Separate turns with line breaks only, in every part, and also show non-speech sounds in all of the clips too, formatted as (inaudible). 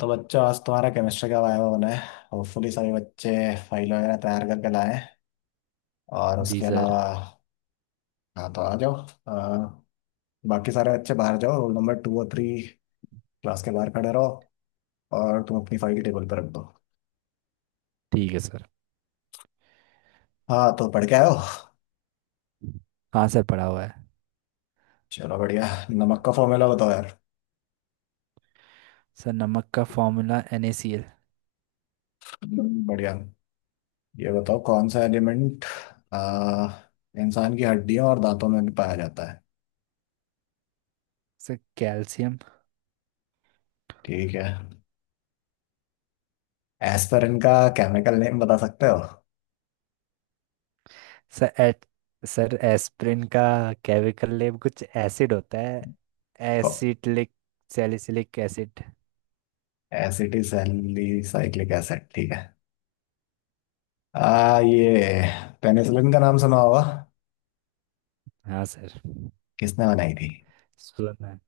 तो बच्चों आज तुम्हारा केमिस्ट्री का वायवा होना है। होपफुली सभी बच्चे फाइल वगैरह तैयार करके लाएं। और
जी
उसके
सर।
अलावा हाँ तो आ जाओ। अ, बाकी सारे बच्चे बाहर जाओ, रोल नंबर टू और थ्री क्लास के बाहर खड़े रहो। और तुम अपनी फाइल टेबल पर रख दो।
ठीक है सर।
हाँ तो पढ़ के आयो।
हाँ सर, पढ़ा हुआ है।
चलो बढ़िया, नमक का फॉर्मूला बताओ यार। (laughs)
सर, नमक का फॉर्मूला NaCl।
बढ़िया। ये बताओ कौन सा एलिमेंट इंसान की हड्डियों और दांतों में भी पाया जाता है।
Sir, calcium.
ठीक है। एस्पिरिन का केमिकल नेम बता सकते
सर, एट। सर, एस्पिरिन का केमिकल नेम कुछ एसिड होता है,
हो?
Acetylic salicylic acid.
Acetylsalicylic acid, ठीक है। ये पेनिसिलिन का नाम सुना होगा।
हाँ सर,
किसने बनाई थी?
सुना है।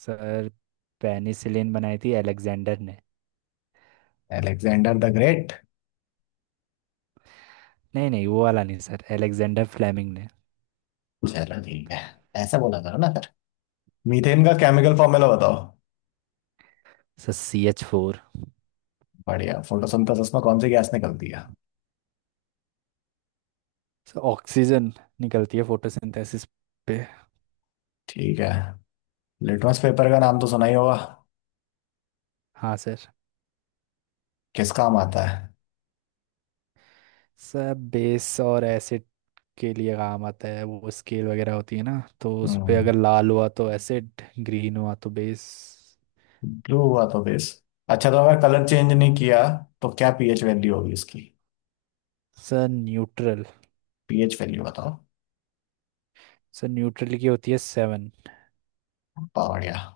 सर, पेनिसिलिन बनाई थी अलेक्जेंडर ने।
Alexander the great?
नहीं नहीं, वो वाला नहीं सर, अलेक्जेंडर फ्लेमिंग ने।
चलो ठीक है, ऐसा बोला करो ना फिर। मीथेन का केमिकल फॉर्मूला बताओ।
Sir, CH4।
बढ़िया। फोटोसिंथेसिस में कौन सी गैस निकलती है?
सर, ऑक्सीजन निकलती है फोटोसिंथेसिस पे।
ठीक है। लिटमस पेपर का नाम तो सुना ही होगा।
हाँ सर।
किस काम आता है?
सर, बेस और एसिड के लिए काम आता है, वो स्केल वगैरह होती है ना, तो उस पे
हम्म,
अगर लाल हुआ तो एसिड, ग्रीन हुआ तो बेस।
ब्लू हुआ तो बेस। अच्छा, तो अगर कलर चेंज नहीं किया तो क्या पीएच वैल्यू होगी इसकी?
Sir, neutral.
पीएच वैल्यू बताओ।
सर, न्यूट्रल की होती है 7।
बढ़िया।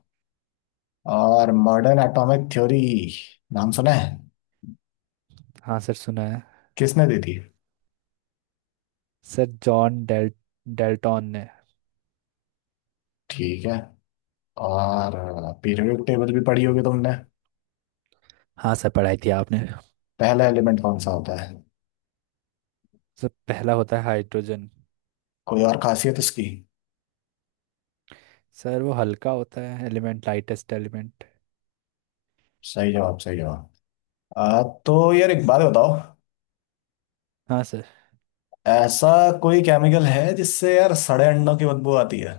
और मॉडर्न एटॉमिक थ्योरी नाम सुना है?
हाँ सर, सुना है।
किसने दी थी?
सर, जॉन डेल्टॉन ने।
ठीक है। और पीरियोडिक टेबल भी पढ़ी होगी तुमने।
हाँ सर, पढ़ाई थी आपने।
पहला एलिमेंट कौन सा होता है?
सर, पहला होता है हाइड्रोजन।
कोई और खासियत इसकी?
सर, वो हल्का होता है एलिमेंट, लाइटेस्ट एलिमेंट।
सही जवाब, सही जवाब। तो यार एक बात बताओ।
हाँ सर।
ऐसा कोई केमिकल है जिससे यार सड़े अंडों की बदबू आती है?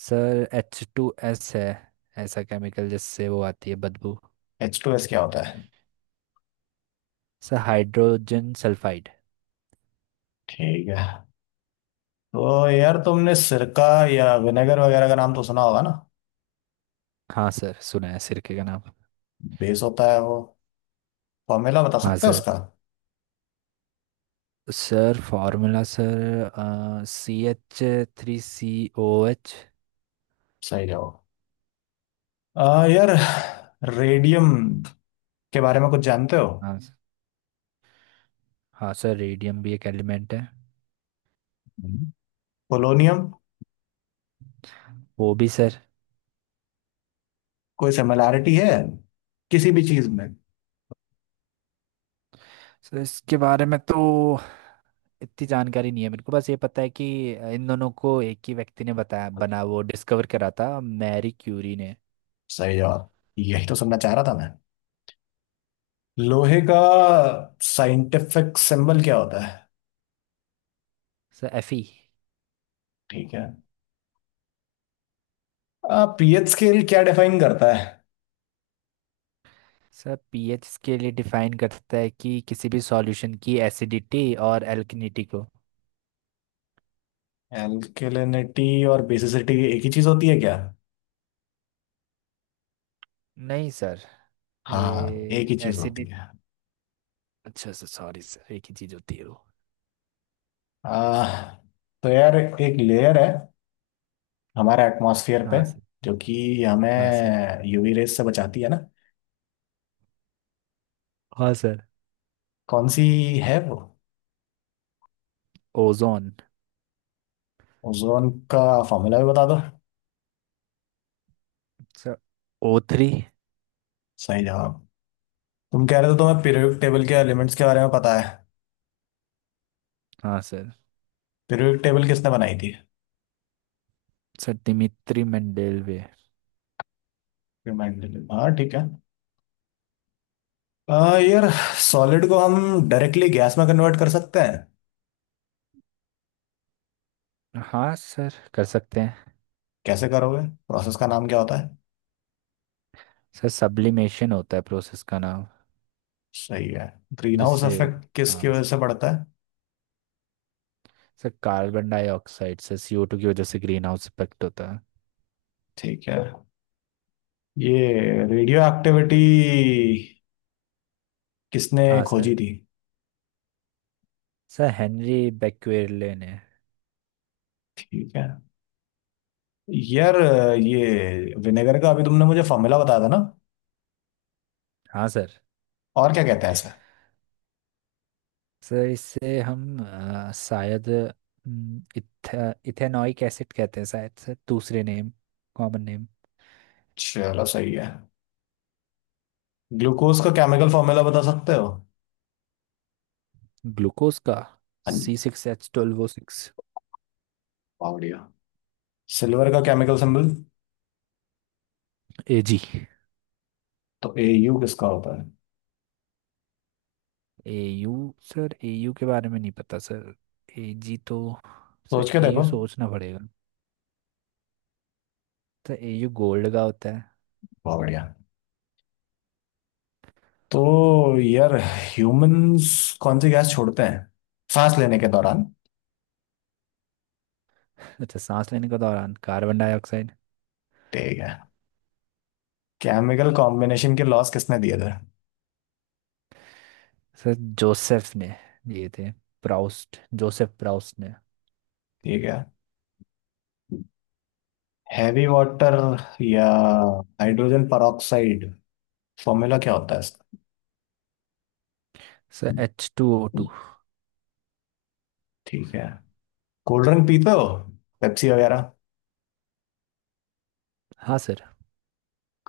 सर, H2S है, ऐसा केमिकल जिससे वो आती है बदबू।
एच टू एस क्या होता है?
Sir, hydrogen sulphide.
ठीक है। तो यार तुमने सिरका या विनेगर वगैरह का नाम तो सुना होगा ना।
हाँ सर, सुना है सिरके का नाम।
बेस होता है वो। फॉर्मूला बता
हाँ
सकते हो
सर।
उसका?
Sir, formula sir, CH3COOH।
सही जवाब। यार रेडियम के बारे में कुछ जानते हो?
हाँ सर। हाँ सर, रेडियम भी एक एलिमेंट है।
हम्म। पोलोनियम।
वो भी सर।
कोई सिमिलैरिटी है किसी भी चीज में?
सर, इसके बारे में तो इतनी जानकारी नहीं है मेरे को, बस ये पता है कि इन दोनों को एक ही व्यक्ति ने बताया बना, वो डिस्कवर करा था मैरी क्यूरी ने।
सही जवाब, यही तो सुनना चाह रहा था मैं। लोहे का साइंटिफिक सिंबल क्या होता है?
Sir, F E.
ठीक है। पीएच स्केल क्या डिफाइन करता है?
सर, पीएच के लिए डिफाइन करता है कि किसी भी सॉल्यूशन की एसिडिटी और एल्कनिटी को।
एल्केलिनिटी और बेसिसिटी एक ही चीज होती है क्या?
नहीं सर। ये
हाँ, एक ही चीज
एसिड,
होती है।
अच्छा सर सॉरी सर, एक ही चीज होती है वो।
आ, तो यार एक लेयर है हमारा एटमॉस्फेयर पे,
हाँ सर।
जो कि
हाँ सर।
हमें यूवी रेस से बचाती है ना।
हाँ सर,
कौन सी है वो?
ओजोन।
ओजोन का फॉर्मूला भी बता दो।
Sir, O3।
सही जवाब। तुम कह रहे थे तुम्हें पीरियोडिक टेबल के एलिमेंट्स के बारे में पता है।
हाँ सर।
पीरियोडिक टेबल किसने बनाई थी?
Sir, Dmitri Mendeleev.
Remind me. हाँ ठीक है। यार सॉलिड को हम डायरेक्टली गैस में कन्वर्ट कर सकते हैं।
हाँ सर, कर सकते हैं।
कैसे करोगे? प्रोसेस का नाम क्या होता है?
सर, सब्लिमेशन होता है प्रोसेस का नाम।
सही है। ग्रीन हाउस
जिससे,
इफेक्ट किसकी
हाँ
वजह
सर।
से बढ़ता है?
सर, कार्बन डाइऑक्साइड से, CO2 की वजह से ग्रीन हाउस इफेक्ट होता है।
ठीक है। ये रेडियो एक्टिविटी किसने
हाँ सर।
खोजी थी?
सर, हेनरी बेक्वेरले ने।
ठीक है। यार ये विनेगर का अभी तुमने मुझे फॉर्मूला बताया था ना।
हाँ सर।
और क्या कहते हैं इसे?
सर, इससे हम शायद, इथेनॉइक एसिड कहते हैं शायद सर, दूसरे नेम, कॉमन नेम।
चलो सही है। ग्लूकोज का केमिकल फॉर्मूला बता सकते हो?
ग्लूकोज का,
हाँ
C
G.
Six H twelve O six
वाह, बढ़िया। सिल्वर का केमिकल सिंबल।
A G.
तो ए यू किसका होता है?
A U? Sir, A U के बारे में नहीं पता सर, ए जी तो। सर,
सोच के
ए
देखो।
यू सोचना पड़ेगा। सर, ए यू गोल्ड का होता है।
वाह बढ़िया। तो यार ह्यूमंस कौन सी गैस छोड़ते हैं सांस लेने के दौरान?
अच्छा, सांस लेने के दौरान कार्बन डाइऑक्साइड।
ठीक है। केमिकल कॉम्बिनेशन के लॉस किसने दिए थे?
सर, जोसेफ ने दिए थे, प्राउस्ट, जोसेफ प्राउस्ट ने।
ठीक है। हैवी वाटर या हाइड्रोजन peroxide, फॉर्मूला क्या होता है इसका?
Sir, H2O2।
ठीक है। कोल्ड ड्रिंक पीते हो, पेप्सी वगैरह?
हाँ सर,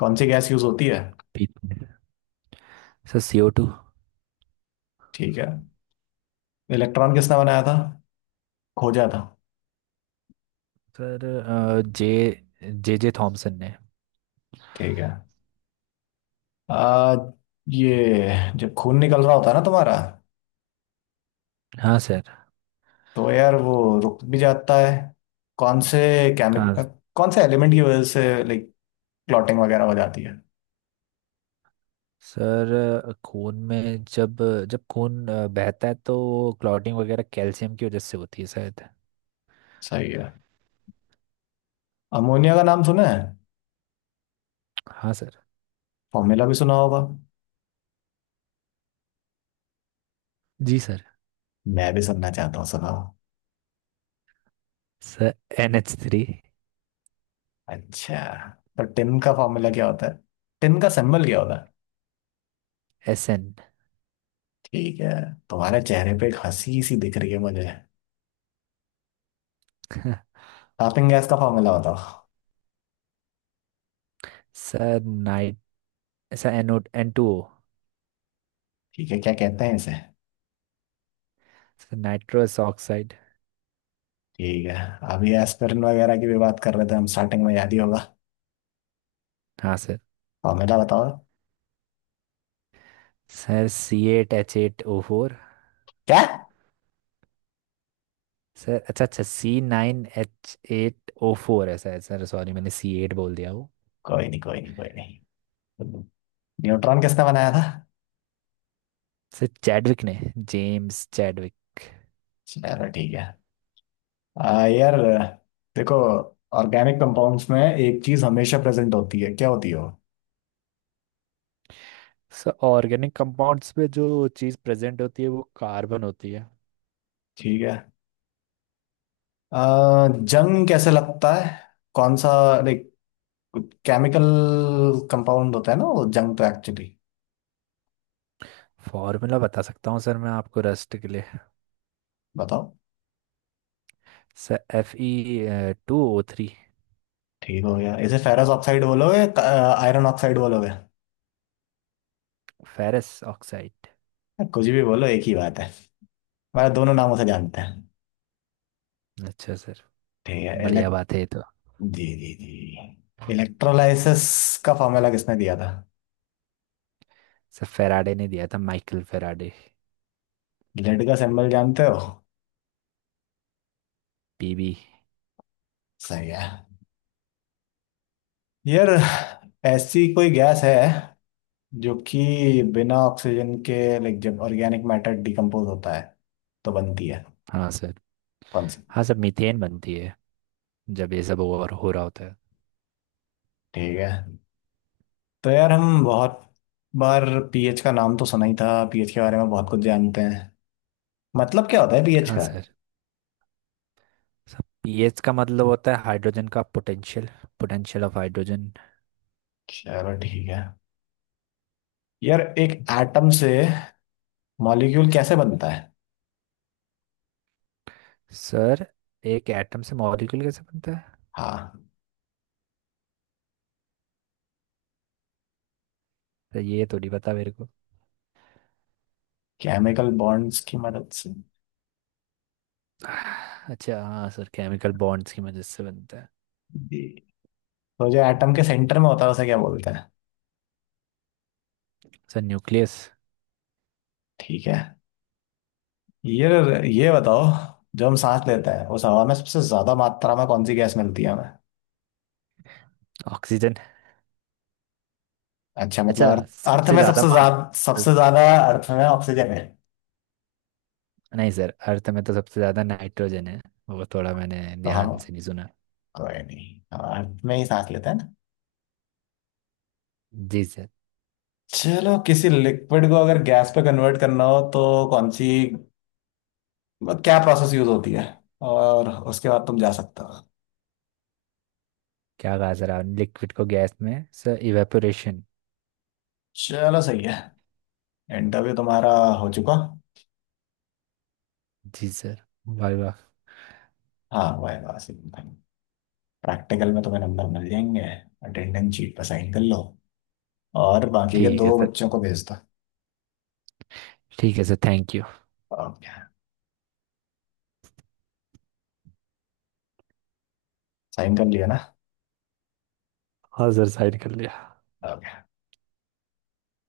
कौन सी गैस यूज होती है?
पीते हैं। Sir, CO2।
ठीक है। इलेक्ट्रॉन किसने बनाया था, खोजा था?
सर, जे जे जे थॉमसन ने।
ठीक है। आ, ये जब खून निकल रहा होता है ना तुम्हारा,
हाँ सर।
तो यार वो रुक भी जाता है। कौन से
हाँ
केमिकल, कौन से एलिमेंट की वजह से लाइक क्लॉटिंग वगैरह हो जाती है?
सर, खून में, जब जब खून बहता है तो क्लॉटिंग वगैरह कैल्शियम की वजह से होती है शायद।
सही है। अमोनिया का नाम सुना है?
हाँ सर।
फॉर्मूला भी सुना होगा।
जी सर।
मैं भी सुनना चाहता हूँ, सुनाओ।
Sir, NH3।
अच्छा। तो टिन का फॉर्मूला क्या होता है, टिन का सिंबल क्या होता है?
S N.
ठीक है। तुम्हारे चेहरे पे एक हंसी सी दिख रही है मुझे।
(laughs)
टॉपिंग गैस का फॉर्मूला बताओ।
Sir night sir N N two O.
ठीक है, क्या कहते हैं इसे?
Sir, nitrous oxide.
ठीक है। अभी एस्पिरिन वगैरह की भी बात कर रहे थे हम, स्टार्टिंग में याद ही होगा।
हाँ सर।
फॉर्मूला बताओ।
Sir, C8H8O4।
क्या?
सर, अच्छा अच्छा, C9H8O4 है शायद सर, सॉरी मैंने सी एट बोल दिया।
कोई नहीं, कोई नहीं, कोई नहीं। न्यूट्रॉन किसने बनाया था?
सर, चैडविक ने, जेम्स चैडविक।
चलो ठीक है। यार देखो, ऑर्गेनिक कंपाउंड्स में एक चीज हमेशा प्रेजेंट होती है, क्या होती है वो?
सर, ऑर्गेनिक कंपाउंड्स में जो चीज़ प्रेजेंट होती है वो कार्बन होती है।
ठीक है। जंग कैसे लगता है? कौन सा लाइक केमिकल कंपाउंड होता है ना वो जंग, तो एक्चुअली
फॉर्मूला बता सकता हूँ सर मैं आपको, रस्ट के लिए।
बताओ।
Sir, Fe2O3।
ठीक हो गया, इसे फेरस ऑक्साइड बोलोगे, आयरन ऑक्साइड बोलोगे,
फेरस ऑक्साइड।
कुछ भी बोलो, एक ही बात है। मैं दोनों नामों से जानते हैं।
अच्छा सर।
ठीक है।
बढ़िया
इलेक्ट,
बात है ये तो।
जी जी जी, इलेक्ट्रोलाइसिस का फॉर्मूला किसने दिया था?
सर, फेराडे ने दिया था, माइकल फेराडे।
लेड का सिंबल जानते हो?
पीबी।
सही है। यार ऐसी कोई गैस है जो कि बिना ऑक्सीजन के, लाइक जब ऑर्गेनिक मैटर डिकम्पोज होता है, तो बनती है?
हाँ सर।
कौन सी?
हाँ सर, मीथेन बनती है जब ये सब ओवर हो रहा होता है।
ठीक है। तो यार हम बहुत बार पीएच का नाम तो सुना ही था, पीएच के बारे में बहुत कुछ जानते हैं। मतलब क्या होता है पीएच
हाँ
का?
सर। सर, पीएच का मतलब होता है हाइड्रोजन का पोटेंशियल, पोटेंशियल ऑफ हाइड्रोजन।
चलो ठीक है। यार एक एटम से मॉलिक्यूल कैसे बनता है?
सर, एक एटम से मॉलिक्यूल कैसे बनता है,
हाँ,
तो ये तो नहीं पता मेरे को।
केमिकल बॉन्ड्स की मदद से।
अच्छा हाँ सर, केमिकल बॉन्ड्स की मदद से बनता है।
जी। तो जो एटम के सेंटर में होता है उसे क्या बोलते हैं?
Sir, nucleus.
ठीक है। यार ये बताओ, जो हम सांस लेते हैं उस हवा में सबसे ज्यादा मात्रा में कौन सी गैस मिलती है हमें?
ऑक्सीजन।
अच्छा मतलब
अच्छा,
अर्थ, अर्थ
सबसे
में
ज्यादा
सबसे
मान,
ज्यादा, सबसे ज्यादा अर्थ में ऑक्सीजन है?
नहीं सर, अर्थ में तो सबसे ज्यादा नाइट्रोजन है, वो थोड़ा मैंने
तो हम,
ध्यान से नहीं सुना।
कोई नहीं, अब में ही सांस लेते हैं ना।
जी सर।
चलो, किसी लिक्विड को अगर गैस पे कन्वर्ट करना हो तो कौन सी, क्या प्रोसेस यूज होती है? और उसके बाद तुम जा सकते हो।
क्या कहा सर आपने, लिक्विड को गैस में, सर, इवेपोरेशन।
चलो सही है, इंटरव्यू तुम्हारा हो चुका।
जी सर, वाह वाह।
हाँ, वाह वाह। प्रैक्टिकल में तुम्हें नंबर मिल जाएंगे। अटेंडेंस शीट पर साइन कर लो और बाकी के
ठीक
दो
है सर।
बच्चों को भेज दो।
ठीक है sir, thank you.
Okay. Sign कर लिया ना?
हाँ सर, साइन कर लिया।
ओके।